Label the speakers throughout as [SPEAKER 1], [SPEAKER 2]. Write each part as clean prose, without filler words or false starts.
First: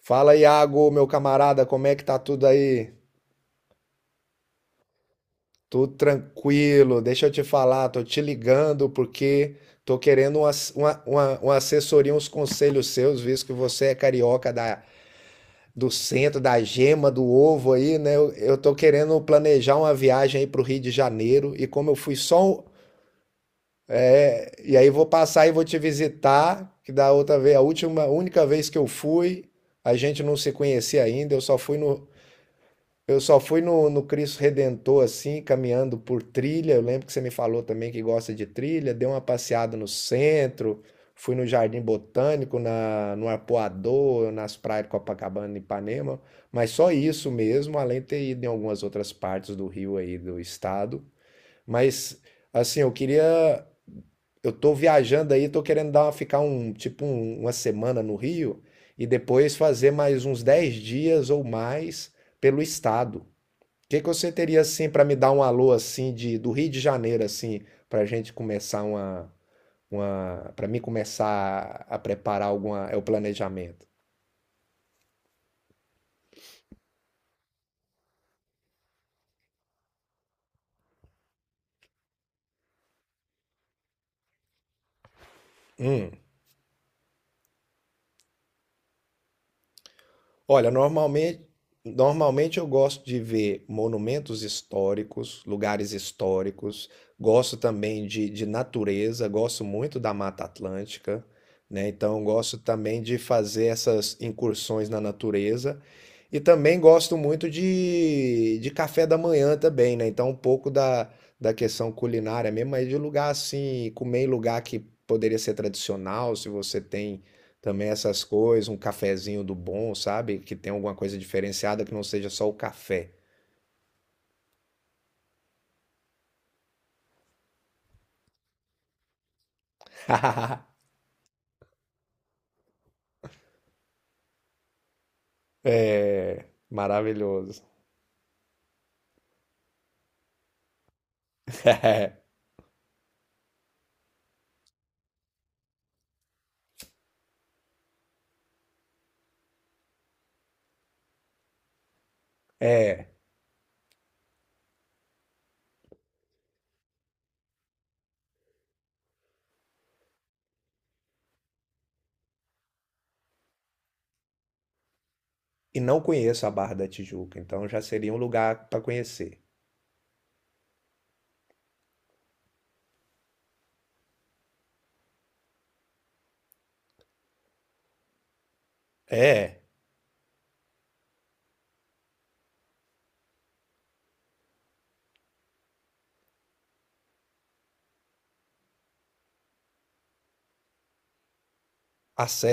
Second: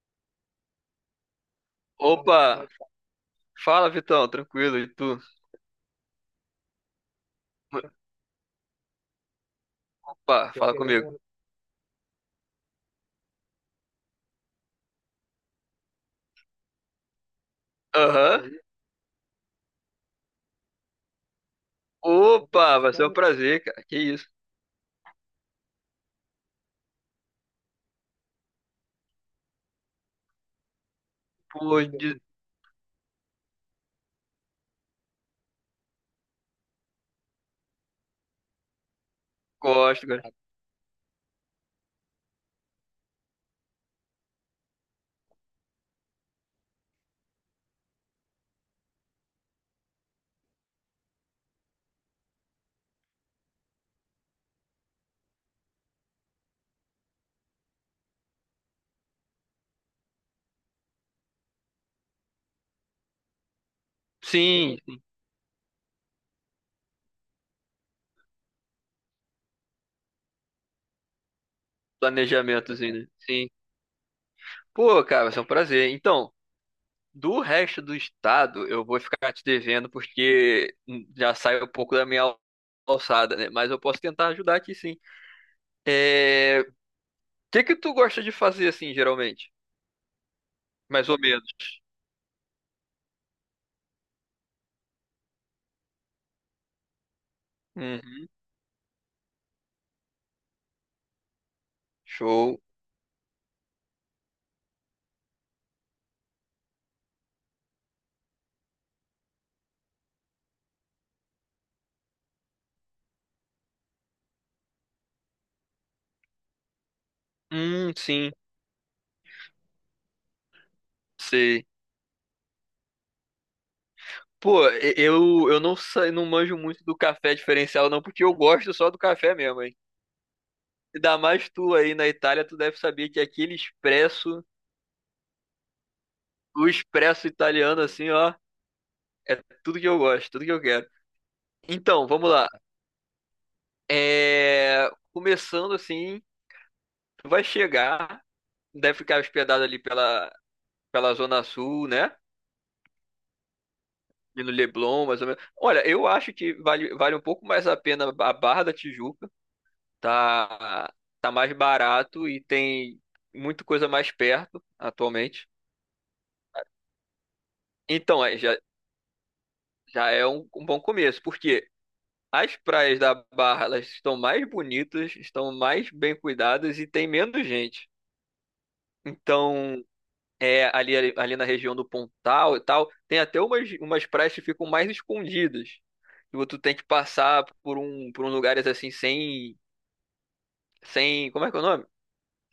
[SPEAKER 1] Fala, Iago, meu camarada, como é que tá tudo
[SPEAKER 2] Opa,
[SPEAKER 1] aí?
[SPEAKER 2] fala Vitão, tranquilo, e tu?
[SPEAKER 1] Tudo tranquilo, deixa eu te falar, tô te ligando porque tô querendo uma,
[SPEAKER 2] Opa, fala
[SPEAKER 1] uma,
[SPEAKER 2] comigo.
[SPEAKER 1] uma, uma assessoria, uns conselhos seus, visto que você é carioca da, do centro, da gema, do ovo aí, né? Eu,
[SPEAKER 2] Aham.
[SPEAKER 1] eu tô querendo planejar uma viagem aí pro Rio de Janeiro e como eu fui só.
[SPEAKER 2] Opa, vai ser um prazer, cara. Que isso?
[SPEAKER 1] E aí vou passar e vou te visitar, que da outra vez, a última, única vez que eu fui, a gente não se conhecia ainda,
[SPEAKER 2] Pô, de...
[SPEAKER 1] Eu só fui no Cristo Redentor, assim, caminhando por trilha. Eu lembro que você me falou também que gosta de trilha. Dei uma passeada no
[SPEAKER 2] gosto, cara.
[SPEAKER 1] centro, fui no Jardim Botânico, no Arpoador, nas praias de Copacabana e Ipanema. Mas só isso mesmo, além de ter ido em algumas outras partes do Rio aí, do estado. Mas, assim, eu queria. Eu tô viajando aí, tô querendo dar, ficar um, tipo, uma semana no Rio e depois fazer mais uns 10 dias ou mais pelo estado, que você teria
[SPEAKER 2] Sim,
[SPEAKER 1] assim para me dar um alô assim de do Rio de Janeiro assim para gente começar uma para mim começar a preparar alguma
[SPEAKER 2] planejamentozinho,
[SPEAKER 1] é o
[SPEAKER 2] né? Sim.
[SPEAKER 1] planejamento.
[SPEAKER 2] Pô, cara, vai ser um prazer. Então, do resto do estado, eu vou ficar te devendo porque já sai um pouco da minha alçada, né? Mas eu posso tentar ajudar aqui, sim.
[SPEAKER 1] Hum.
[SPEAKER 2] O que que tu gosta de fazer, assim, geralmente?
[SPEAKER 1] Olha,
[SPEAKER 2] Mais ou menos.
[SPEAKER 1] normalmente eu gosto de ver monumentos históricos, lugares históricos, gosto também
[SPEAKER 2] Uhum.
[SPEAKER 1] de natureza, gosto muito da Mata Atlântica, né? Então, eu gosto
[SPEAKER 2] Show.
[SPEAKER 1] também de fazer essas incursões na natureza. E também gosto muito de café da manhã também, né? Então, um pouco da, da questão culinária mesmo, mas de lugar assim, comer em lugar que poderia ser tradicional, se você tem. Também essas
[SPEAKER 2] Sim.
[SPEAKER 1] coisas, um cafezinho do bom, sabe? Que tem alguma coisa
[SPEAKER 2] Sei.
[SPEAKER 1] diferenciada que não seja só o café.
[SPEAKER 2] Pô, eu não sei, não manjo muito do café diferencial, não, porque eu gosto só do café mesmo, hein? Ainda mais tu aí na Itália, tu deve saber que aquele expresso, o expresso
[SPEAKER 1] Maravilhoso.
[SPEAKER 2] italiano, assim, ó, é tudo que eu gosto, tudo que eu quero. Então, vamos lá. Começando assim, tu vai chegar, deve ficar hospedado ali pela Zona Sul, né?
[SPEAKER 1] É,
[SPEAKER 2] E no Leblon, mais ou menos. Olha, eu acho que vale um pouco mais a pena a Barra da Tijuca, tá, tá mais barato e tem muita coisa mais perto atualmente.
[SPEAKER 1] e não conheço a Barra da Tijuca, então já seria um
[SPEAKER 2] Então,
[SPEAKER 1] lugar para conhecer.
[SPEAKER 2] já é um bom começo, porque as praias da Barra, elas estão mais bonitas, estão mais bem cuidadas e tem menos gente.
[SPEAKER 1] É,
[SPEAKER 2] Então, é, ali na região do Pontal e tal, tem até umas praias que ficam mais escondidas. Tipo, tu tem que passar por um lugares assim sem, sem, como é que é o nome?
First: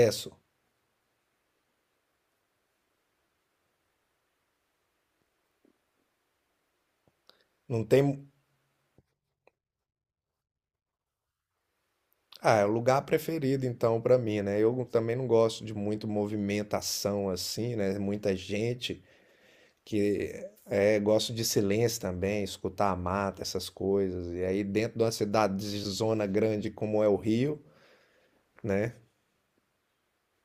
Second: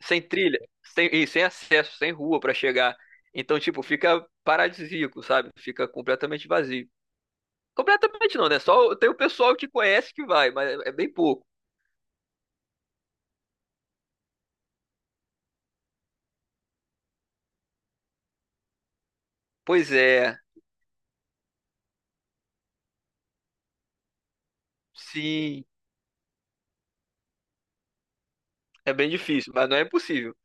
[SPEAKER 2] Sem acesso, sem rua pra chegar. Então, tipo, fica paradisíaco, sabe? Fica completamente vazio.
[SPEAKER 1] Não tem.
[SPEAKER 2] Completamente não, né? Só tem o pessoal que conhece que vai, mas é bem pouco.
[SPEAKER 1] Ah, é o lugar preferido então para mim, né? Eu também não gosto de muito movimentação assim, né? Muita gente
[SPEAKER 2] Pois é,
[SPEAKER 1] que é, gosto de silêncio também, escutar a mata, essas coisas. E aí dentro de uma cidade
[SPEAKER 2] sim,
[SPEAKER 1] de zona grande como é o Rio,
[SPEAKER 2] é
[SPEAKER 1] né?
[SPEAKER 2] bem difícil, mas não é impossível.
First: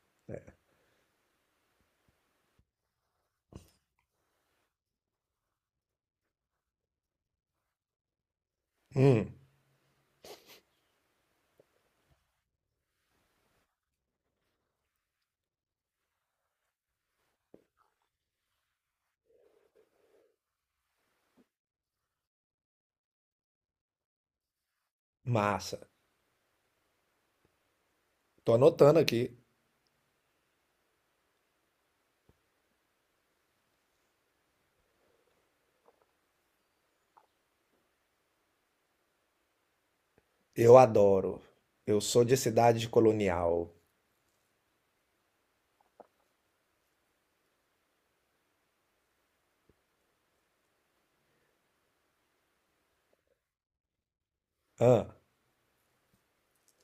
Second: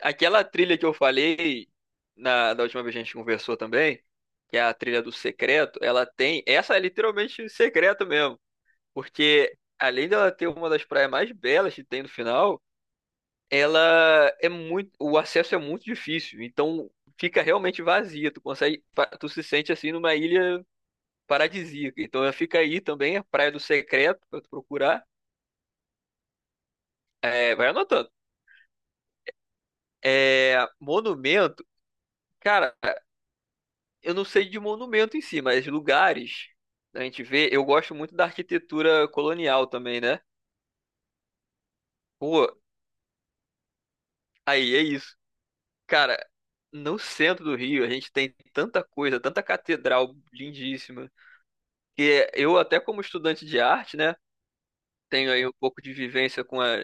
[SPEAKER 2] Aquela trilha que eu falei da última vez que a gente conversou também, que é a trilha do secreto, ela tem. Essa é literalmente secreta mesmo.
[SPEAKER 1] Hum,
[SPEAKER 2] Porque além dela ter uma das praias mais belas que tem no final, ela é muito, o acesso é muito difícil, então fica realmente vazia. Tu consegue, tu se sente assim numa ilha paradisíaca. Então ela fica aí também, a Praia do Secreto pra tu procurar.
[SPEAKER 1] massa.
[SPEAKER 2] É, vai anotando.
[SPEAKER 1] Tô anotando aqui.
[SPEAKER 2] É, monumento, cara, eu não sei de monumento em si, mas lugares a gente vê. Eu gosto muito da arquitetura colonial também, né?
[SPEAKER 1] Eu adoro. Eu sou de
[SPEAKER 2] Pô,
[SPEAKER 1] cidade colonial.
[SPEAKER 2] aí é isso, cara. No centro do Rio, a gente tem tanta coisa, tanta catedral lindíssima. Que eu até como estudante de arte, né,
[SPEAKER 1] Ah,
[SPEAKER 2] tenho aí um pouco de vivência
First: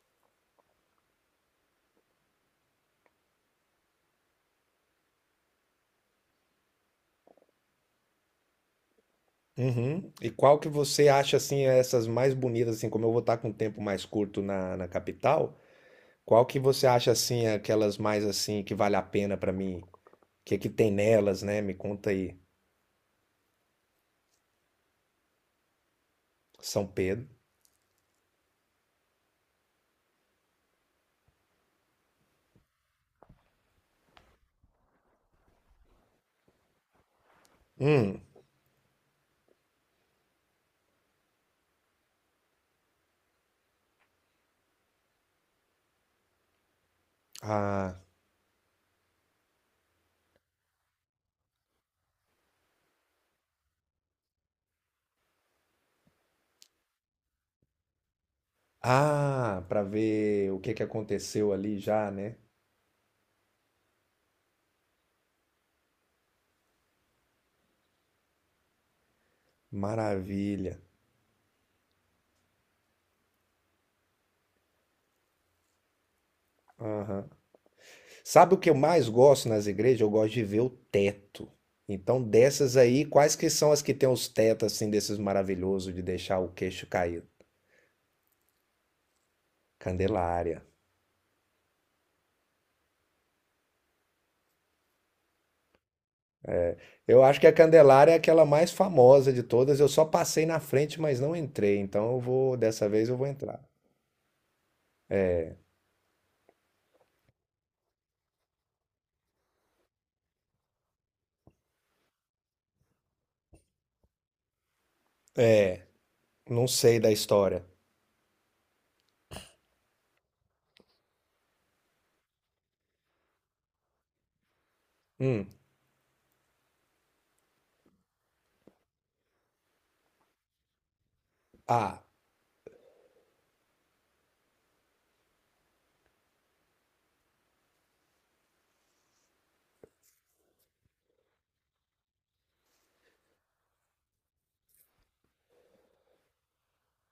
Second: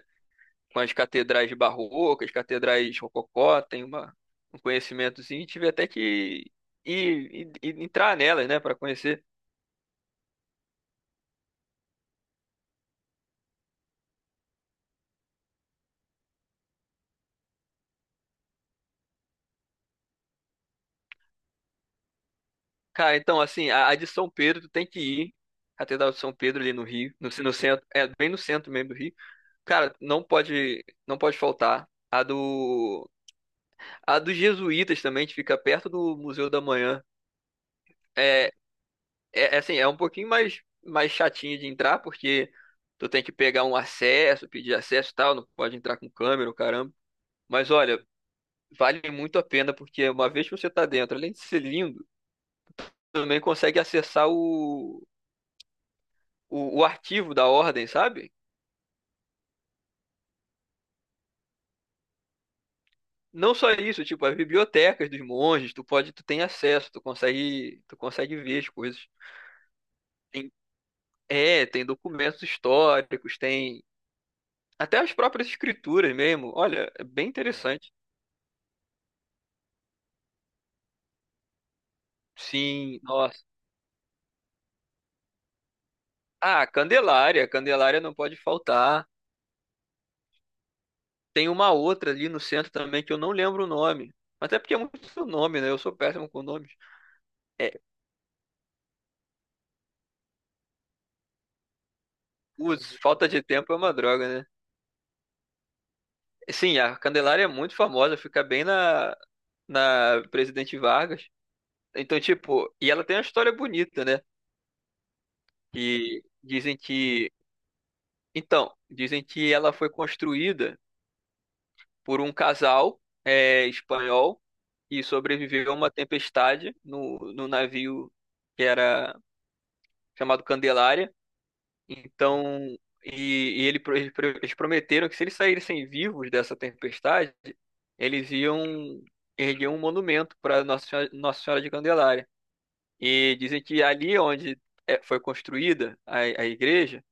[SPEAKER 2] com as catedrais barrocas, catedrais rococó, tenho um conhecimentozinho, e tive até que ir entrar nelas, né, para conhecer.
[SPEAKER 1] uhum. E qual que você acha assim é essas mais bonitas assim, como eu vou estar com um tempo mais curto na, na capital? Qual que você acha assim aquelas mais assim que vale a pena pra mim? O que é que tem nelas, né? Me conta aí.
[SPEAKER 2] Cara, então assim, a de São Pedro tu tem que ir, Catedral de São Pedro ali no
[SPEAKER 1] São
[SPEAKER 2] Rio,
[SPEAKER 1] Pedro.
[SPEAKER 2] no centro, é bem no centro mesmo do Rio. Cara, não pode faltar. A dos jesuítas também, que fica perto do Museu da Manhã.
[SPEAKER 1] Hum.
[SPEAKER 2] é, É, é assim, é um pouquinho mais chatinho de entrar, porque tu tem que pegar um acesso, pedir acesso e tal, não pode entrar com câmera, o caramba. Mas
[SPEAKER 1] Ah,
[SPEAKER 2] olha, vale muito a pena, porque uma vez que você tá dentro, além de ser lindo, também consegue acessar o arquivo da ordem, sabe?
[SPEAKER 1] ah, para ver o que que aconteceu ali já, né?
[SPEAKER 2] Não só isso, tipo, as bibliotecas dos monges, tu pode, tu tem acesso, tu consegue ver as coisas. Tem-
[SPEAKER 1] Maravilha.
[SPEAKER 2] Tem documentos históricos, tem até as próprias escrituras mesmo. Olha, é bem
[SPEAKER 1] Aham.
[SPEAKER 2] interessante.
[SPEAKER 1] Sabe o que eu mais gosto nas igrejas? Eu gosto de ver o teto. Então, dessas
[SPEAKER 2] Sim,
[SPEAKER 1] aí, quais
[SPEAKER 2] nossa.
[SPEAKER 1] que são as que tem os tetos assim desses maravilhosos de deixar o
[SPEAKER 2] Ah,
[SPEAKER 1] queixo cair?
[SPEAKER 2] Candelária não pode faltar.
[SPEAKER 1] Candelária.
[SPEAKER 2] Tem uma outra ali no centro também que eu não lembro o nome. Até porque é muito nome, né? Eu sou péssimo com nomes.
[SPEAKER 1] Eu acho que a
[SPEAKER 2] É,
[SPEAKER 1] Candelária é aquela mais famosa de todas. Eu só passei na frente, mas não entrei. Então, eu vou dessa
[SPEAKER 2] os,
[SPEAKER 1] vez eu vou
[SPEAKER 2] falta de
[SPEAKER 1] entrar.
[SPEAKER 2] tempo é uma droga, né? Sim, a Candelária é muito famosa, fica bem na Presidente Vargas. Então, tipo, e ela tem uma história bonita, né?
[SPEAKER 1] É,
[SPEAKER 2] Que
[SPEAKER 1] não
[SPEAKER 2] dizem
[SPEAKER 1] sei da
[SPEAKER 2] que.
[SPEAKER 1] história.
[SPEAKER 2] Então, dizem que ela foi construída por um casal espanhol que
[SPEAKER 1] Hum.
[SPEAKER 2] sobreviveu a uma tempestade no navio que era chamado Candelária.
[SPEAKER 1] Ah,
[SPEAKER 2] Então, eles prometeram que se eles saíssem vivos dessa tempestade, eles iam erguer um monumento para Nossa Senhora de Candelária. E dizem que ali onde foi construída a igreja,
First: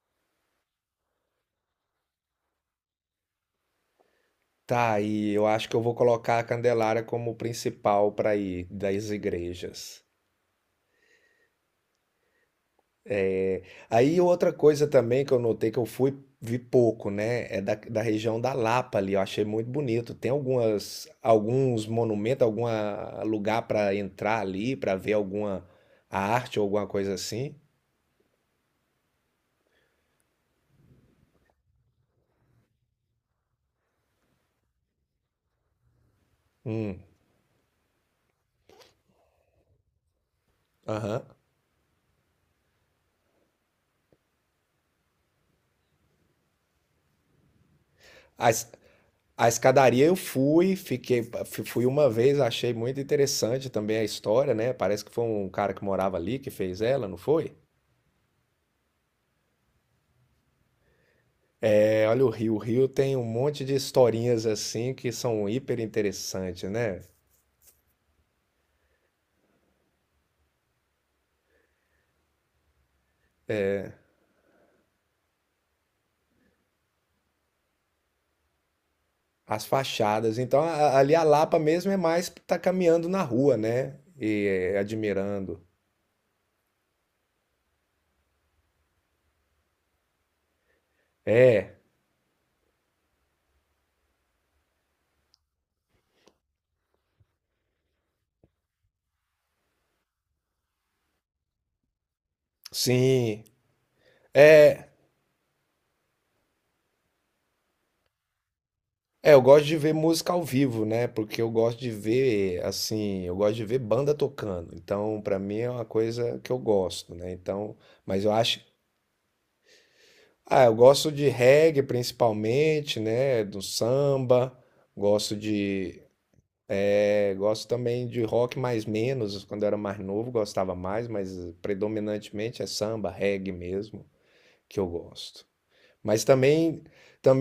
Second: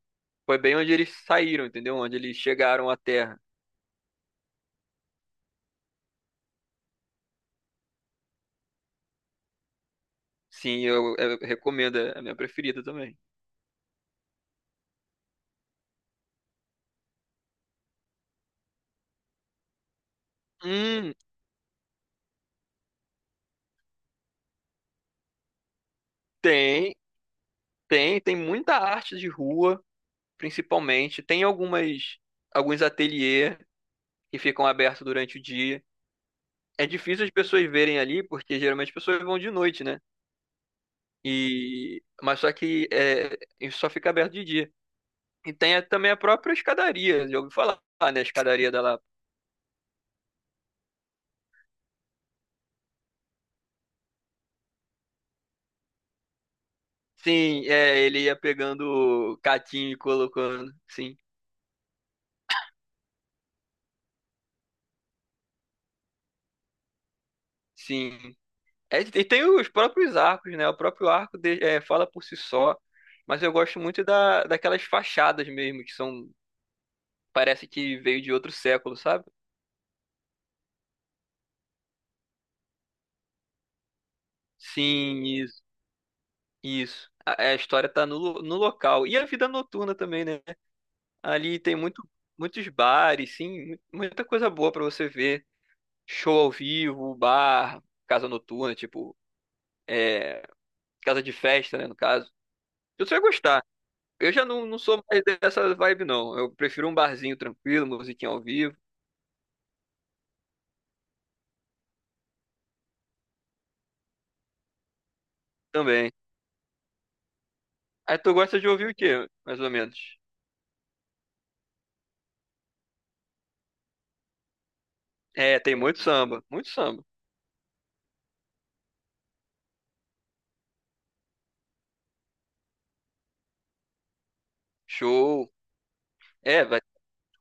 [SPEAKER 2] foi bem onde eles saíram, entendeu? Onde eles chegaram à terra.
[SPEAKER 1] tá aí. Eu acho que eu vou colocar a Candelária como principal para ir das igrejas.
[SPEAKER 2] Sim, eu recomendo, é a minha preferida também.
[SPEAKER 1] Aí outra coisa também que eu notei que eu fui vi pouco, né, é da, da região da Lapa ali, eu achei muito bonito. Tem algumas
[SPEAKER 2] Hum,
[SPEAKER 1] alguns monumentos, algum lugar para entrar ali, para ver alguma arte ou alguma
[SPEAKER 2] tem,
[SPEAKER 1] coisa assim.
[SPEAKER 2] tem muita arte de rua, principalmente. Tem algumas, alguns ateliê que ficam abertos durante o dia. É
[SPEAKER 1] Hum,
[SPEAKER 2] difícil as pessoas verem ali, porque geralmente as pessoas vão de noite, né?
[SPEAKER 1] aham.
[SPEAKER 2] E, mas só que é, isso só fica aberto de dia. E tem também a própria escadaria, já ouviu falar, né? A
[SPEAKER 1] A,
[SPEAKER 2] escadaria
[SPEAKER 1] es-
[SPEAKER 2] da Lapa.
[SPEAKER 1] a escadaria eu fui, fui uma vez, achei muito interessante também a história, né? Parece que foi um cara que morava ali que fez ela, não foi?
[SPEAKER 2] Sim, é, ele ia pegando catinho e colocando. Sim,
[SPEAKER 1] É, olha o Rio tem um monte de historinhas assim que são hiper interessantes, né?
[SPEAKER 2] sim. É, e tem os próprios arcos, né? O próprio arco de- é, Fala por si só, mas eu gosto muito daquelas fachadas mesmo, que são, parece que veio de outro século, sabe?
[SPEAKER 1] As fachadas. Então, ali a Lapa mesmo é mais tá caminhando na rua, né? E é,
[SPEAKER 2] Sim,
[SPEAKER 1] admirando.
[SPEAKER 2] isso. A história tá no local. E a vida noturna também, né? Ali tem
[SPEAKER 1] É,
[SPEAKER 2] muito, muitos bares, sim, muita coisa boa pra você ver. Show ao vivo, bar, casa noturna, tipo, é, casa de festa, né, no caso. Eu só ia
[SPEAKER 1] sim.
[SPEAKER 2] gostar. Eu já não
[SPEAKER 1] É,
[SPEAKER 2] sou mais dessa vibe, não. Eu prefiro um barzinho tranquilo, musiquinha ao vivo
[SPEAKER 1] eu gosto de ver música ao vivo, né? Porque eu gosto de ver, assim, eu gosto de ver banda tocando. Então, pra mim é uma
[SPEAKER 2] também.
[SPEAKER 1] coisa que eu gosto, né? Então,
[SPEAKER 2] Aí
[SPEAKER 1] mas eu
[SPEAKER 2] tu
[SPEAKER 1] acho,
[SPEAKER 2] gosta de ouvir o quê, mais ou menos?
[SPEAKER 1] ah, eu gosto de reggae principalmente, né? Do samba, gosto
[SPEAKER 2] É, tem muito
[SPEAKER 1] de.
[SPEAKER 2] samba, muito samba.
[SPEAKER 1] É, gosto também de rock mais menos, quando eu era mais novo gostava mais, mas predominantemente é samba, reggae mesmo, que eu gosto.
[SPEAKER 2] Show.
[SPEAKER 1] Mas
[SPEAKER 2] É,
[SPEAKER 1] também,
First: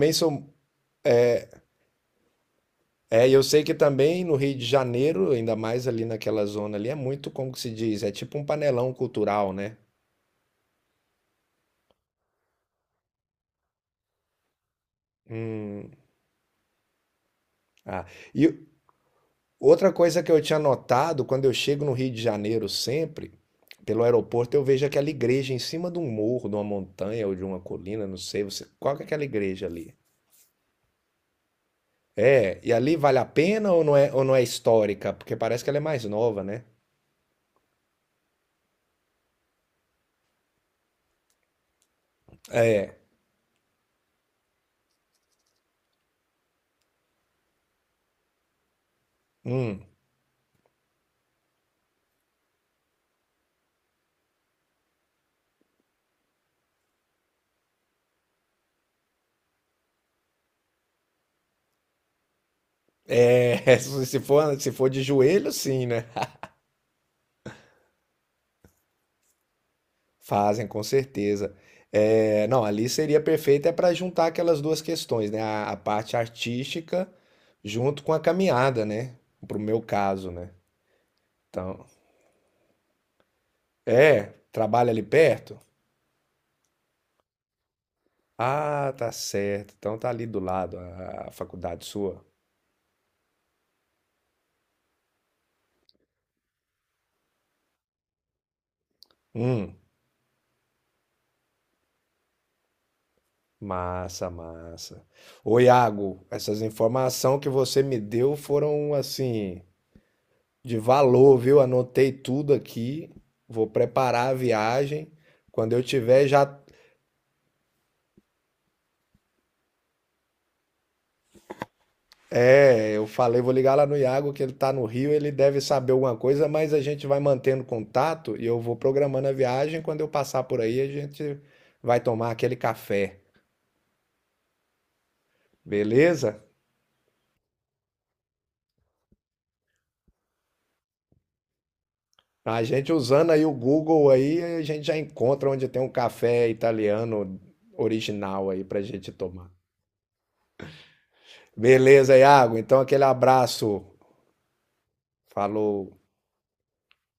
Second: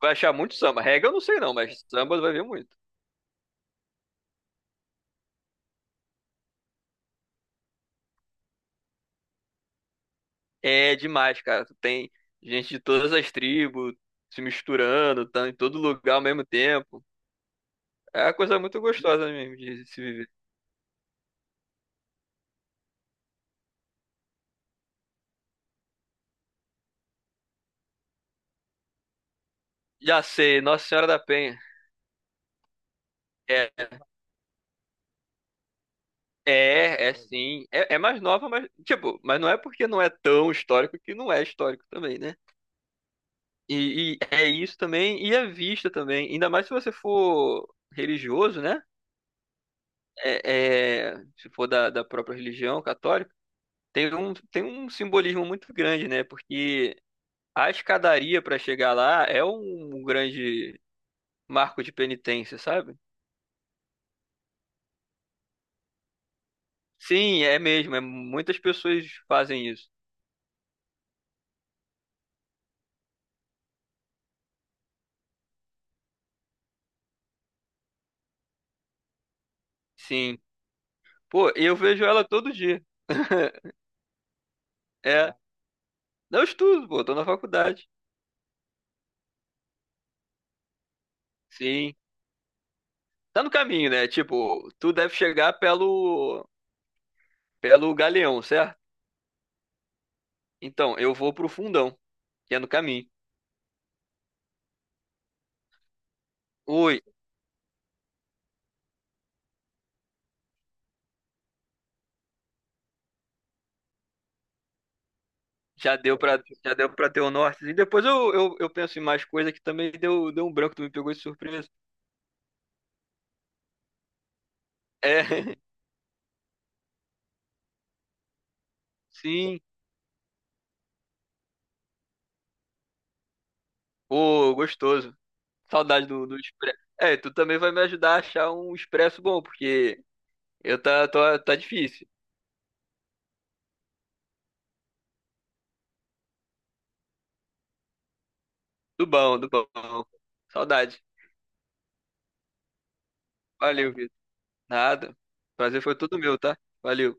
[SPEAKER 2] vai achar
[SPEAKER 1] sou,
[SPEAKER 2] muito samba. Reggae eu não sei não, mas samba vai ver muito.
[SPEAKER 1] é, e eu sei que também no Rio de Janeiro, ainda mais ali naquela zona ali, é muito, como que se diz, é tipo um panelão cultural, né?
[SPEAKER 2] É demais, cara. Tu tem gente de todas as tribos se misturando, tá em todo
[SPEAKER 1] Hum,
[SPEAKER 2] lugar ao mesmo tempo.
[SPEAKER 1] ah.
[SPEAKER 2] É uma
[SPEAKER 1] E
[SPEAKER 2] coisa muito gostosa mesmo de
[SPEAKER 1] outra
[SPEAKER 2] se
[SPEAKER 1] coisa
[SPEAKER 2] viver.
[SPEAKER 1] que eu tinha notado, quando eu chego no Rio de Janeiro sempre, pelo aeroporto, eu vejo aquela igreja em cima de um morro, de uma montanha ou de uma colina, não sei, você, qual que é aquela igreja ali?
[SPEAKER 2] Já sei, Nossa Senhora da Penha.
[SPEAKER 1] É, e ali vale a pena
[SPEAKER 2] É,
[SPEAKER 1] ou não é histórica? Porque parece que ela é mais nova, né?
[SPEAKER 2] É sim. É, é mais nova, mas, tipo, mas não é porque não é tão histórico que não é histórico também, né?
[SPEAKER 1] É,
[SPEAKER 2] É isso também, e a vista também. Ainda mais se você for religioso, né?
[SPEAKER 1] hum,
[SPEAKER 2] Se for da própria religião católica, tem tem um simbolismo muito grande, né? Porque a escadaria para chegar lá é um grande marco de penitência, sabe?
[SPEAKER 1] é, se for, se for de joelho, sim, né?
[SPEAKER 2] Sim, é mesmo. É, muitas pessoas fazem isso.
[SPEAKER 1] Fazem, com certeza. É, não, ali seria perfeito é para juntar aquelas duas questões, né? A parte artística junto com a caminhada, né? Pro meu caso,
[SPEAKER 2] Sim.
[SPEAKER 1] né?
[SPEAKER 2] Pô, eu
[SPEAKER 1] Então,
[SPEAKER 2] vejo ela todo dia.
[SPEAKER 1] é, trabalha ali
[SPEAKER 2] É.
[SPEAKER 1] perto?
[SPEAKER 2] Não, estudo, pô, tô na faculdade.
[SPEAKER 1] Ah, tá certo. Então tá ali do lado a faculdade
[SPEAKER 2] Sim.
[SPEAKER 1] sua.
[SPEAKER 2] Tá no caminho, né? Tipo, tu deve chegar pelo Galeão, certo?
[SPEAKER 1] Hum.
[SPEAKER 2] Então, eu vou pro Fundão, que é no caminho.
[SPEAKER 1] Massa, massa. Ô, Iago, essas
[SPEAKER 2] Ui,
[SPEAKER 1] informações que você me deu foram assim de valor, viu? Anotei tudo aqui. Vou preparar a viagem. Quando eu tiver já,
[SPEAKER 2] já deu pra ter o norte. E depois eu penso em mais coisa que também deu um branco, tu me pegou de surpresa.
[SPEAKER 1] é, eu falei, vou ligar lá no Iago que ele tá no Rio, ele
[SPEAKER 2] É,
[SPEAKER 1] deve saber alguma coisa, mas a gente vai mantendo contato e eu vou programando a
[SPEAKER 2] sim.
[SPEAKER 1] viagem. Quando eu passar por aí, a gente vai tomar aquele café.
[SPEAKER 2] Pô, gostoso. Saudade do
[SPEAKER 1] Beleza?
[SPEAKER 2] expresso. É, tu também vai me ajudar a achar um expresso bom, porque tá difícil.
[SPEAKER 1] A gente usando aí o Google aí, a gente já encontra onde tem um café italiano original aí pra gente
[SPEAKER 2] Do
[SPEAKER 1] tomar.
[SPEAKER 2] bom. Saudade.
[SPEAKER 1] Beleza, Iago. Então aquele abraço.
[SPEAKER 2] Valeu, nada. Prazer foi
[SPEAKER 1] Falou.
[SPEAKER 2] todo meu, tá? Valeu.